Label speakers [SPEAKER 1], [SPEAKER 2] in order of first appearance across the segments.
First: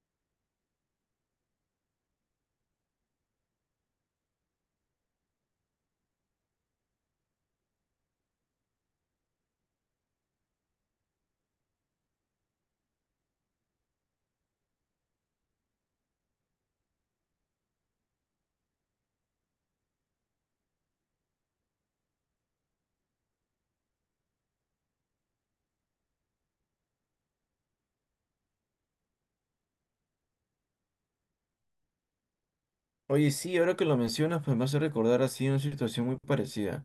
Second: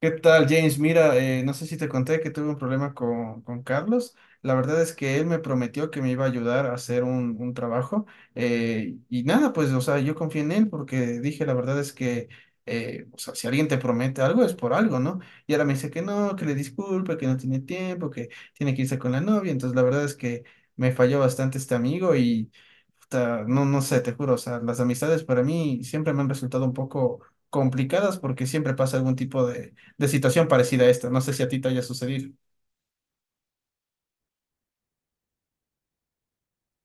[SPEAKER 1] ¿Qué tal, James? Mira, no sé si te conté que tuve un problema con Carlos. La verdad es que él me prometió que me iba a ayudar a hacer un trabajo. Y nada, pues, o sea, yo confié en él porque dije, la verdad es que, o sea, si alguien te promete algo es por algo, ¿no? Y ahora me dice que no, que le disculpe, que no tiene tiempo, que tiene que irse con la novia. Entonces, la verdad es que me falló bastante este amigo y, puta, no sé, te juro, o sea, las amistades para mí siempre me han resultado un poco complicadas porque siempre pasa algún tipo de situación parecida a esta. No sé si a ti te haya sucedido.
[SPEAKER 2] Oye, sí, ahora que lo mencionas, pues me hace recordar así una situación muy parecida.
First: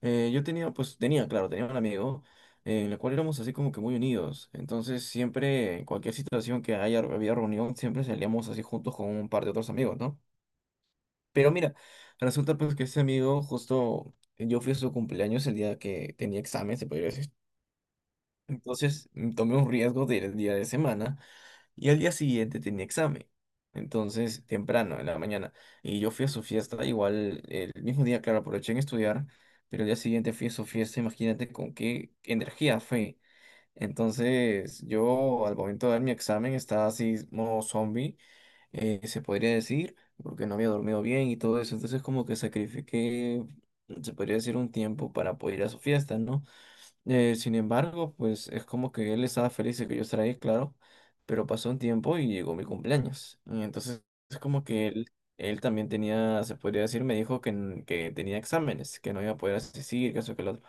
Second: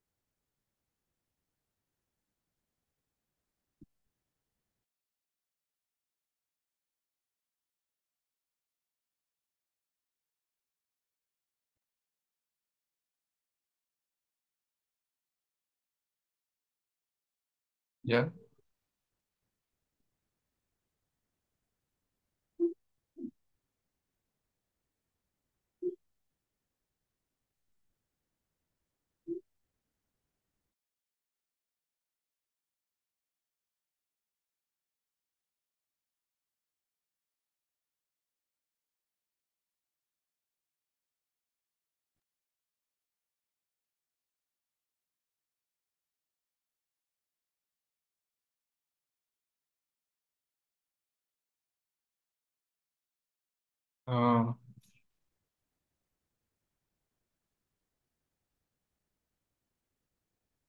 [SPEAKER 2] Yo tenía, pues, claro, tenía un amigo en el cual éramos así como que muy unidos. Entonces siempre, en cualquier situación había reunión, siempre salíamos así juntos con un par de otros amigos, ¿no? Pero mira, resulta pues que ese amigo, justo yo fui a su cumpleaños el día que tenía examen, se podría decir.
[SPEAKER 1] ¿Ya?
[SPEAKER 2] Entonces tomé un riesgo de ir el día de semana y al día siguiente tenía examen. Entonces, temprano, en la mañana. Y yo fui a su fiesta, igual el mismo día, claro, aproveché en estudiar, pero el día siguiente fui a su fiesta, imagínate con qué energía fue. Entonces, yo al momento de dar mi examen estaba así, modo zombie, se podría decir, porque no había dormido bien y todo eso. Entonces, como que sacrifiqué, se podría decir, un tiempo para poder ir a su fiesta, ¿no? Sin embargo, pues es como que él estaba feliz de que yo estará ahí, claro, pero pasó un tiempo y llegó mi cumpleaños. Y entonces es
[SPEAKER 1] Ah,
[SPEAKER 2] como que él también tenía, se podría decir, me dijo que, que tenía exámenes, que no iba a poder asistir, que eso, que lo otro.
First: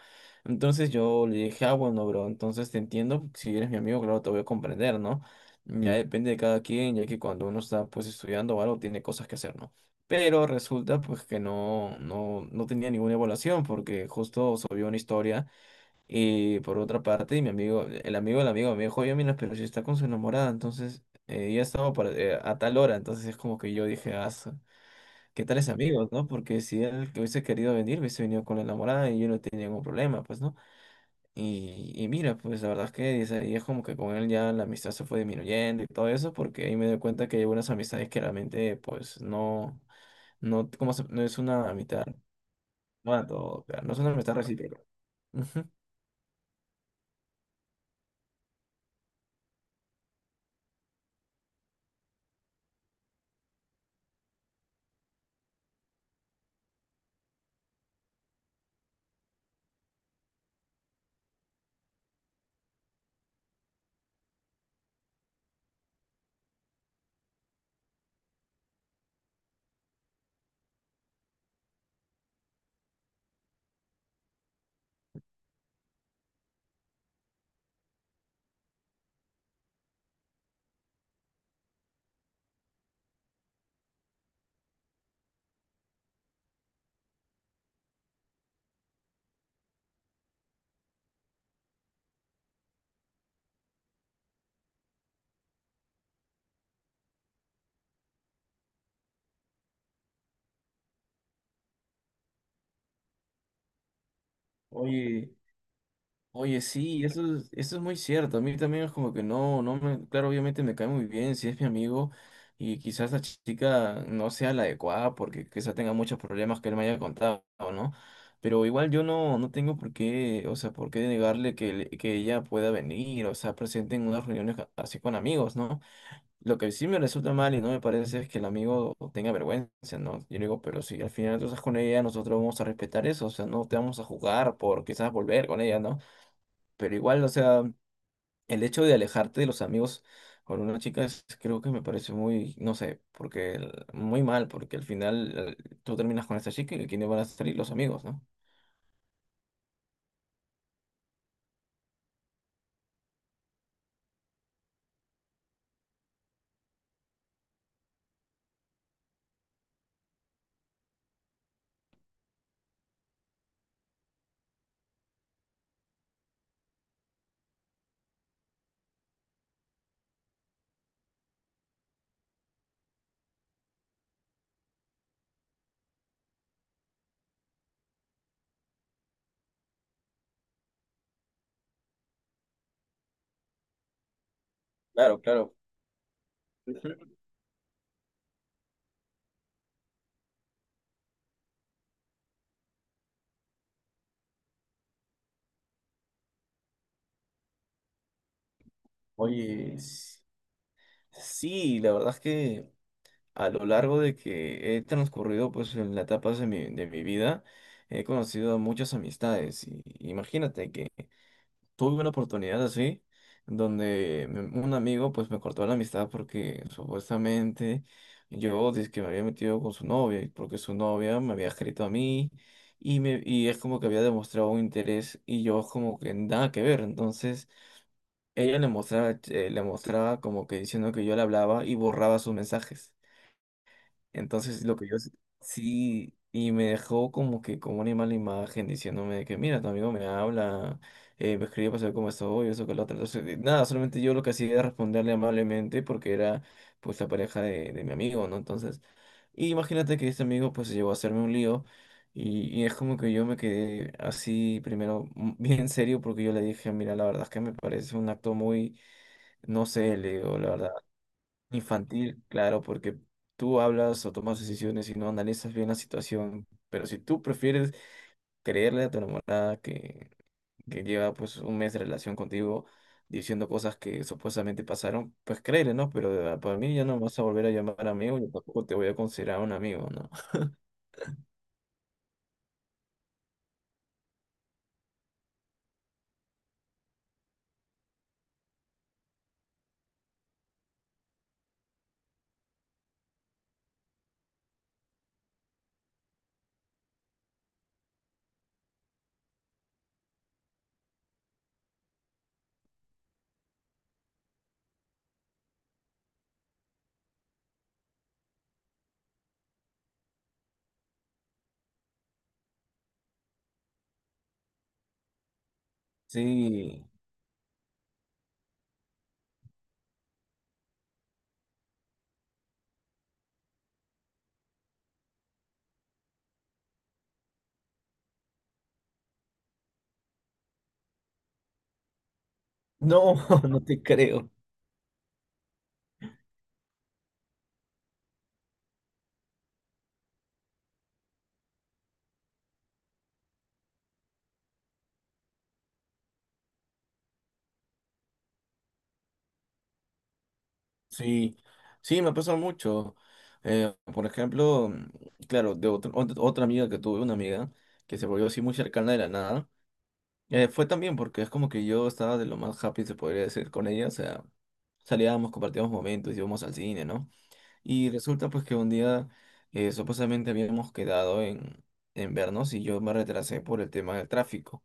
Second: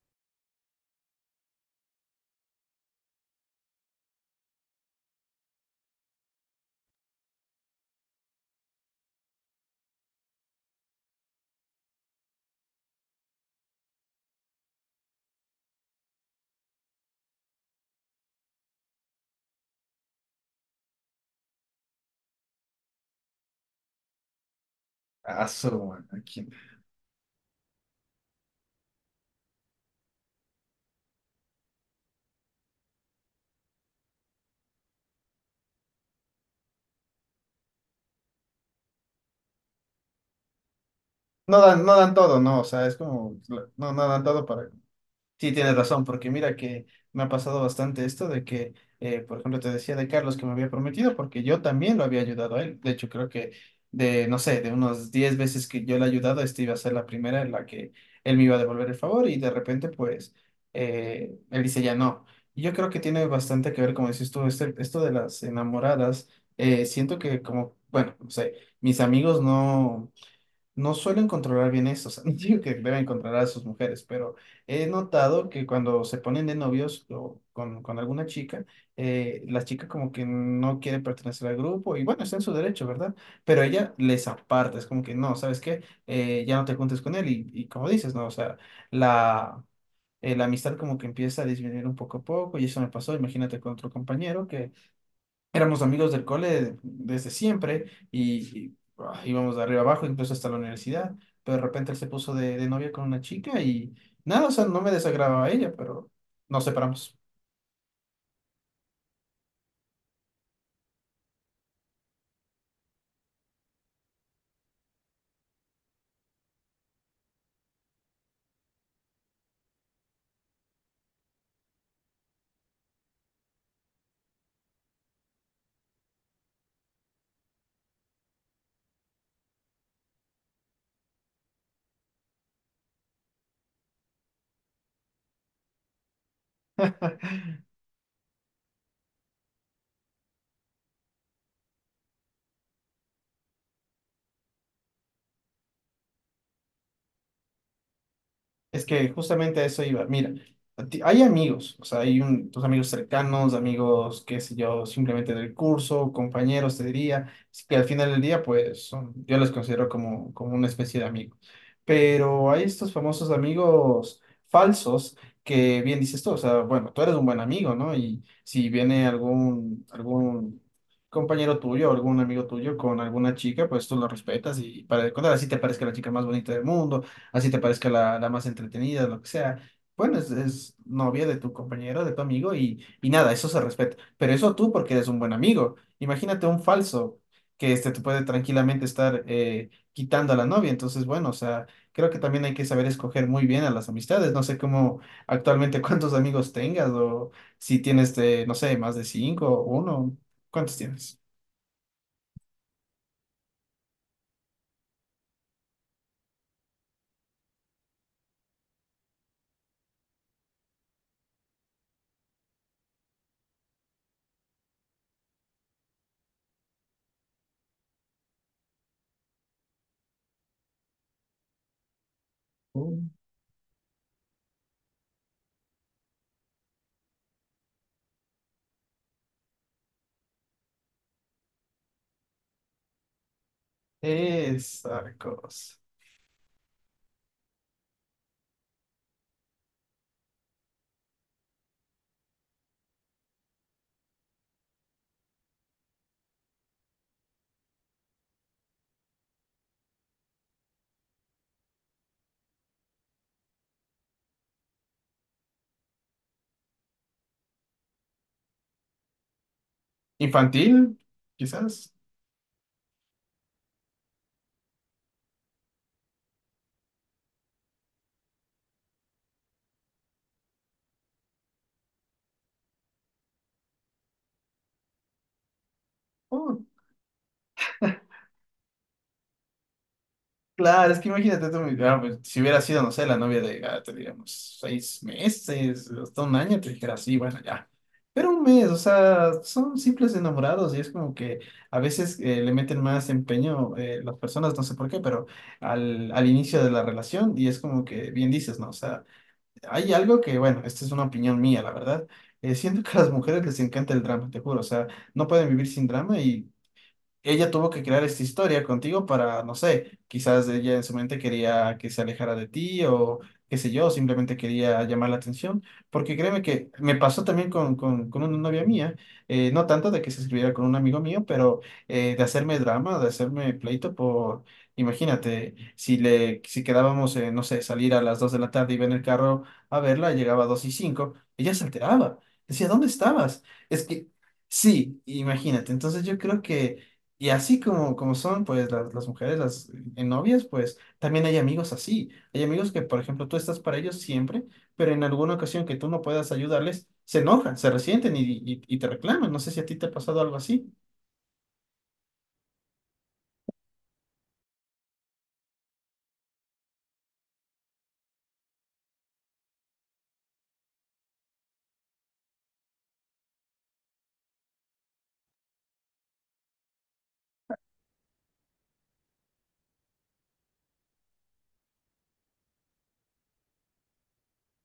[SPEAKER 2] Entonces yo le dije, ah, bueno, bro, entonces te entiendo, si eres mi amigo, claro, te voy a comprender, ¿no? Ya depende de cada quien, ya que cuando uno está pues estudiando o algo, tiene cosas que hacer, ¿no? Pero resulta pues que no, no, no tenía ninguna evaluación porque justo subió una historia. Y por otra parte, mi amigo, el amigo del amigo me dijo, oye, mira, pero si está con su enamorada, entonces ya estaba a tal hora, entonces es como que yo dije, ah, ¿qué tales
[SPEAKER 1] aso,
[SPEAKER 2] amigos, no?
[SPEAKER 1] aquí.
[SPEAKER 2] Porque si él que hubiese querido venir, hubiese venido con la enamorada y yo no tenía ningún problema, pues, ¿no? Y mira, pues la verdad es que dice, y es como que con él ya la amistad se fue disminuyendo y todo eso, porque ahí me doy cuenta que hay unas amistades que realmente, pues, no, no, no es
[SPEAKER 1] No
[SPEAKER 2] una
[SPEAKER 1] dan, no
[SPEAKER 2] amistad,
[SPEAKER 1] dan todo, ¿no? O sea, es
[SPEAKER 2] bueno,
[SPEAKER 1] como,
[SPEAKER 2] todo, claro,
[SPEAKER 1] no,
[SPEAKER 2] no es
[SPEAKER 1] no
[SPEAKER 2] una
[SPEAKER 1] dan
[SPEAKER 2] amistad
[SPEAKER 1] todo para,
[SPEAKER 2] recíproca.
[SPEAKER 1] sí,
[SPEAKER 2] Ujú.
[SPEAKER 1] tienes razón, porque mira que me ha pasado bastante esto de que, por ejemplo, te decía de Carlos que me había prometido, porque yo también lo había ayudado a él. De hecho, creo que de, no sé, de unos 10 veces que yo le he ayudado, esta iba a ser la primera en la que él me iba a devolver el favor y de repente, pues, él dice ya no. Y yo creo que tiene bastante que ver, como dices tú, este, esto de las enamoradas. Siento que como, bueno, no sé, mis amigos no suelen controlar bien eso, o sea, no digo que deben controlar a sus mujeres, pero he notado que cuando se ponen de novios o con alguna chica, la chica como que no quiere pertenecer al grupo y bueno, está en su derecho, ¿verdad? Pero ella les aparta, es como que no, ¿sabes qué? Ya no te juntes con él y como dices, ¿no? O sea, la... la amistad como que empieza a disminuir un poco a poco y eso me pasó, imagínate con otro compañero que éramos amigos del cole desde siempre y íbamos de arriba abajo, incluso hasta la universidad, pero de repente él se puso de novia con una chica y nada, o sea, no me
[SPEAKER 2] Oye.
[SPEAKER 1] desagradaba a ella, pero
[SPEAKER 2] Oye,
[SPEAKER 1] nos
[SPEAKER 2] sí,
[SPEAKER 1] separamos.
[SPEAKER 2] eso es muy cierto. A mí también es como que no, no me, claro, obviamente me cae muy bien si es mi amigo y quizás la chica no sea la adecuada porque quizás tenga muchos problemas que él me haya contado, ¿no? Pero igual yo no, no tengo por qué, o sea, por qué negarle que, que ella pueda venir, o sea, presente en unas reuniones así con amigos, ¿no? Lo que sí me resulta mal y no me parece es que el amigo tenga vergüenza, ¿no? Yo le digo, pero si al final tú estás con ella, nosotros vamos a respetar eso, o sea, no te vamos a jugar por quizás volver con ella, ¿no? Pero igual, o sea, el hecho de alejarte de los amigos con una chica creo que me parece muy, no sé, porque muy mal, porque al final tú terminas con esta chica y quiénes van a salir los amigos, ¿no?
[SPEAKER 1] Es que justamente a eso iba. Mira, hay amigos, o sea, tus amigos cercanos, amigos, qué sé yo, simplemente del curso, compañeros, te diría, así que al final del día, pues son, yo los considero como, como una especie de amigo. Pero hay estos famosos amigos falsos que bien dices tú, o sea, bueno, tú eres un buen amigo, ¿no? Y si viene algún compañero tuyo, algún amigo tuyo con alguna chica, pues tú lo respetas y para de contar, así te parezca la chica más bonita del mundo, así te parezca la más entretenida, lo que sea. Bueno, es novia de tu compañero, de tu amigo y nada, eso se respeta. Pero eso tú porque eres un
[SPEAKER 2] Claro,
[SPEAKER 1] buen
[SPEAKER 2] claro.
[SPEAKER 1] amigo. Imagínate un
[SPEAKER 2] Ujú.
[SPEAKER 1] falso que este te puede tranquilamente estar quitando a la novia. Entonces, bueno, o sea, creo que también hay que saber escoger muy bien a las amistades. No sé cómo actualmente cuántos amigos tengas o si tienes, de, no sé, más de cinco o
[SPEAKER 2] Oye,
[SPEAKER 1] uno. ¿Cuántos tienes?
[SPEAKER 2] sí, la verdad es que a lo largo de que he transcurrido pues en las etapas de mi vida, he conocido muchas amistades. Y imagínate, tuve una oportunidad así, donde un amigo pues me cortó la amistad porque supuestamente yo que me había metido con su novia, y porque su novia me había escrito a mí y,
[SPEAKER 1] Mm.
[SPEAKER 2] me, y es como que había demostrado un interés y yo como que nada que ver. Entonces ella le mostraba, le mostraba como que diciendo que yo le hablaba y borraba sus mensajes. Entonces lo que yo
[SPEAKER 1] Esa cosa.
[SPEAKER 2] sí, y me dejó como que como una mala imagen diciéndome de que mira, tu amigo me habla, me escribe para saber cómo estoy, eso que lo otro. Entonces, nada, solamente yo lo que hacía era responderle amablemente porque era pues la pareja de mi amigo, ¿no? Entonces, y imagínate que este amigo pues llegó a hacerme un lío y es como que yo me quedé así primero bien serio porque yo le dije, mira, la verdad es que me parece un acto muy, no sé, le digo, la verdad.
[SPEAKER 1] ¿Infantil? Quizás.
[SPEAKER 2] Infantil, claro, porque tú hablas o tomas decisiones y no analizas bien la situación, pero si tú prefieres creerle a tu enamorada que lleva pues un mes de relación contigo diciendo cosas que supuestamente pasaron, pues créele, ¿no? Pero para
[SPEAKER 1] Oh,
[SPEAKER 2] mí ya no me vas a volver a llamar amigo y tampoco te voy a considerar un amigo, ¿no?
[SPEAKER 1] claro, es que imagínate tú, ah, pues, si hubiera sido, no sé, la novia de Gato, digamos, seis meses, hasta un año, te dijera, sí, bueno, ya. Pero un mes, o sea, son simples enamorados y es como que a veces le meten más empeño las personas, no sé por qué, pero al inicio de la relación y es como que bien dices, ¿no? O sea, hay algo que, bueno, esta es una opinión mía, la verdad. Siento que a las mujeres les encanta el drama, te juro, o sea, no pueden vivir sin drama y ella tuvo que crear esta historia contigo para, no sé, quizás ella en su mente quería que se alejara de ti o qué sé yo, simplemente quería llamar la atención, porque créeme que
[SPEAKER 2] Sí,
[SPEAKER 1] me pasó también con una novia mía, no tanto de que se escribiera con un amigo mío, pero de hacerme drama, de hacerme pleito por, imagínate, si quedábamos, no sé, salir a las 2 de la tarde, iba en el carro a verla, llegaba a 2 y cinco, ella se alteraba, decía, ¿dónde
[SPEAKER 2] no,
[SPEAKER 1] estabas?
[SPEAKER 2] no te
[SPEAKER 1] Es que...
[SPEAKER 2] creo.
[SPEAKER 1] sí, imagínate. Entonces yo creo que y así como, como son, pues, las mujeres, las novias, pues, también hay amigos así. Hay amigos que, por ejemplo, tú estás para ellos siempre, pero en alguna ocasión que tú no puedas ayudarles, se enojan, se resienten y te reclaman. No sé si a ti te ha pasado algo así,
[SPEAKER 2] Sí, sí, me pasa mucho. Por ejemplo, claro, de otra otra amiga que tuve, una amiga que se volvió así muy cercana de la nada, fue también porque es como que yo estaba de lo más happy, se podría decir, con ella, o sea, salíamos, compartíamos momentos, íbamos al cine, ¿no? Y resulta pues que un día supuestamente habíamos quedado en vernos y yo me retrasé por el tema del tráfico.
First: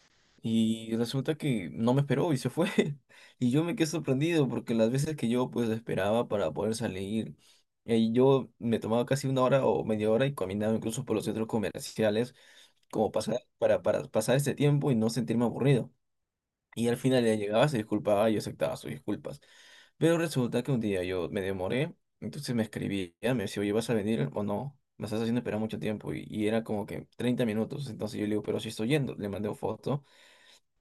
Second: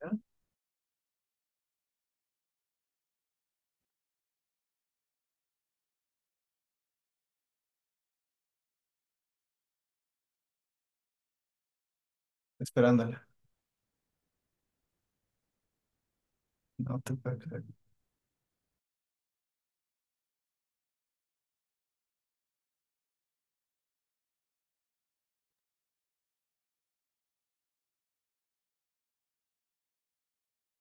[SPEAKER 1] ¿no?
[SPEAKER 2] Y resulta que no me esperó y se fue. Y yo me quedé sorprendido porque las veces que yo pues esperaba para poder salir, yo me tomaba casi una hora o media hora y caminaba incluso por los centros comerciales como
[SPEAKER 1] Esperándola.
[SPEAKER 2] pasar, para pasar este tiempo y no sentirme aburrido. Y al
[SPEAKER 1] No te
[SPEAKER 2] final ella
[SPEAKER 1] puedo creer.
[SPEAKER 2] llegaba, se disculpaba y yo aceptaba sus disculpas. Pero resulta que un día yo me demoré, entonces me escribía, me decía, oye, ¿vas a venir o no? Me estás haciendo esperar mucho tiempo. Y era como que 30 minutos. Entonces yo le digo, pero si estoy yendo, le mandé una foto.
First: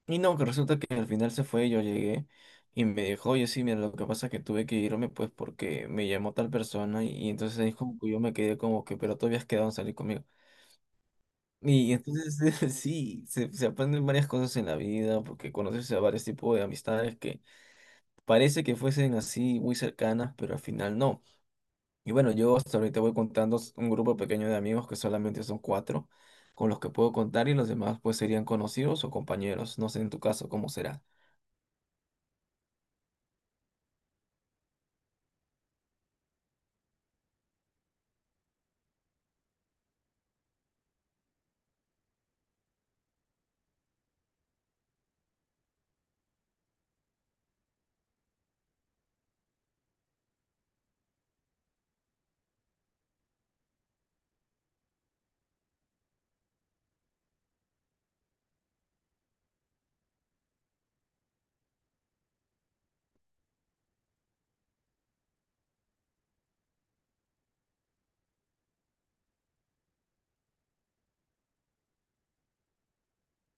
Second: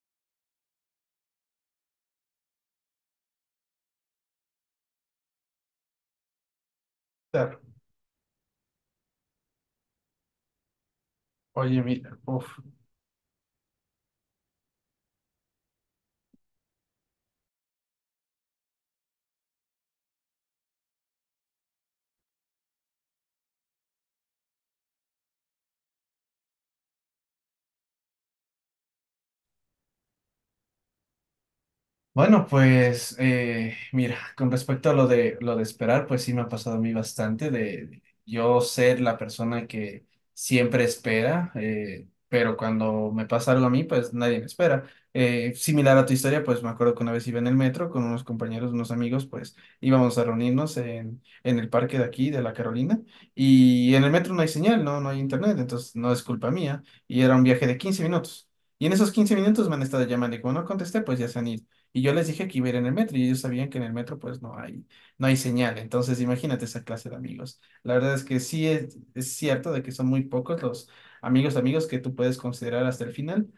[SPEAKER 2] Y no, que resulta que al final se fue, yo llegué y me dijo, oye, sí, mira, lo que pasa es que tuve que irme pues porque me llamó tal persona y entonces
[SPEAKER 1] Claro.
[SPEAKER 2] ahí como que yo me quedé como que, pero tú habías quedado en salir conmigo.
[SPEAKER 1] Oye,
[SPEAKER 2] Y
[SPEAKER 1] mira,
[SPEAKER 2] entonces
[SPEAKER 1] uf.
[SPEAKER 2] sí, se aprenden varias cosas en la vida porque conoces a varios tipos de amistades que parece que fuesen así muy cercanas, pero al final no. Y bueno, yo hasta ahorita voy contando un grupo pequeño de amigos que solamente son cuatro con los que puedo contar y los demás pues serían conocidos o compañeros. No sé en tu caso cómo será.
[SPEAKER 1] Bueno, pues mira, con respecto a lo de esperar, pues sí me ha pasado a mí bastante de yo ser la persona que siempre espera, pero cuando me pasa algo a mí, pues nadie me espera. Similar a tu historia, pues me acuerdo que una vez iba en el metro con unos compañeros, unos amigos, pues íbamos a reunirnos en el parque de aquí, de la Carolina, y en el metro no hay señal, no hay internet, entonces no es culpa mía, y era un viaje de 15 minutos. Y en esos 15 minutos me han estado llamando y como no contesté, pues ya se han ido. Y yo les dije que iba a ir en el metro y ellos sabían que en el metro pues no hay, no hay señal. Entonces imagínate esa clase de amigos. La verdad es que sí es cierto de que son muy pocos los amigos, amigos que tú puedes considerar hasta el final.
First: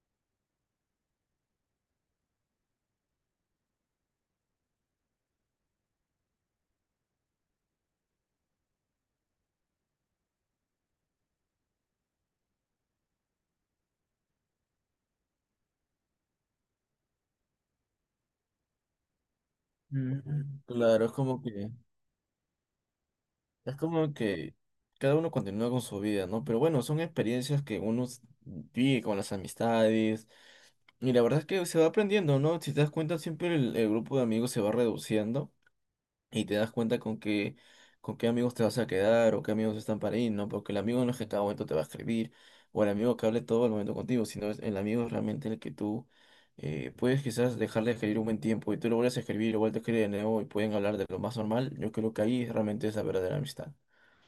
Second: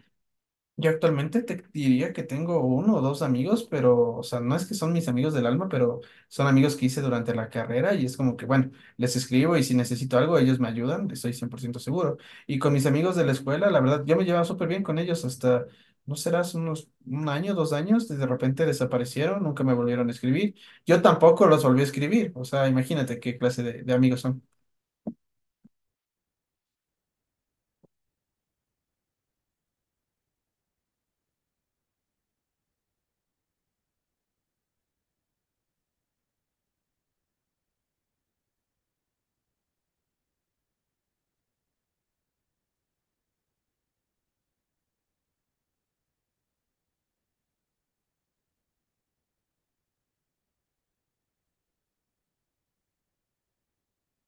[SPEAKER 1] Yo actualmente te diría que tengo uno o dos amigos, pero, o sea, no es que son mis amigos del alma, pero son amigos que hice durante la carrera y es como que, bueno, les escribo y si necesito algo, ellos me ayudan, estoy 100% seguro. Y con mis amigos de la escuela, la verdad, yo me llevaba súper bien con ellos hasta, no serás unos 1 año, 2 años, de repente desaparecieron, nunca me volvieron a escribir.
[SPEAKER 2] Mm,
[SPEAKER 1] Yo
[SPEAKER 2] claro, es como
[SPEAKER 1] tampoco los
[SPEAKER 2] que,
[SPEAKER 1] volví a escribir, o sea, imagínate qué clase
[SPEAKER 2] es
[SPEAKER 1] de
[SPEAKER 2] como
[SPEAKER 1] amigos son.
[SPEAKER 2] que cada uno continúa con su vida, ¿no? Pero bueno, son experiencias que uno vive con las amistades. Y la verdad es que se va aprendiendo, ¿no? Si te das cuenta, siempre el grupo de amigos se va reduciendo y te das cuenta con qué amigos te vas a quedar o qué amigos están para ir, ¿no? Porque el amigo no es que a cada momento te va a escribir o el amigo que hable todo el momento contigo, sino es el amigo es realmente el que tú puedes quizás dejarle de escribir un buen tiempo y tú lo vuelves a escribir o vuelves a escribir de nuevo y pueden hablar de lo más normal. Yo creo que ahí realmente es la verdadera amistad.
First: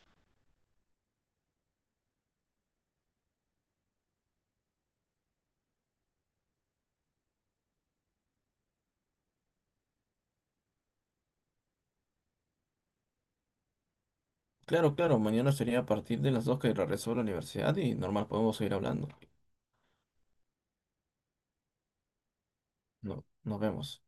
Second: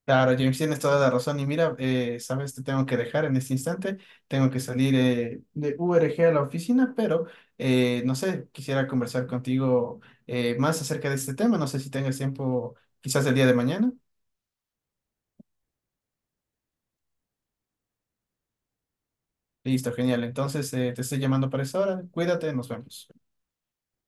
[SPEAKER 1] Claro, James, tienes toda la razón. Y mira, sabes, te tengo que dejar en este instante. Tengo que salir de URG a la oficina, pero no sé, quisiera conversar contigo más acerca de este tema. No sé si tengas tiempo, quizás el día de mañana.
[SPEAKER 2] Claro, claro, mañana sería a partir de las 2 que regreso a la universidad y normal podemos seguir hablando.
[SPEAKER 1] Listo, genial. Entonces, te estoy llamando para esa hora. Cuídate, nos vemos.
[SPEAKER 2] No, nos vemos.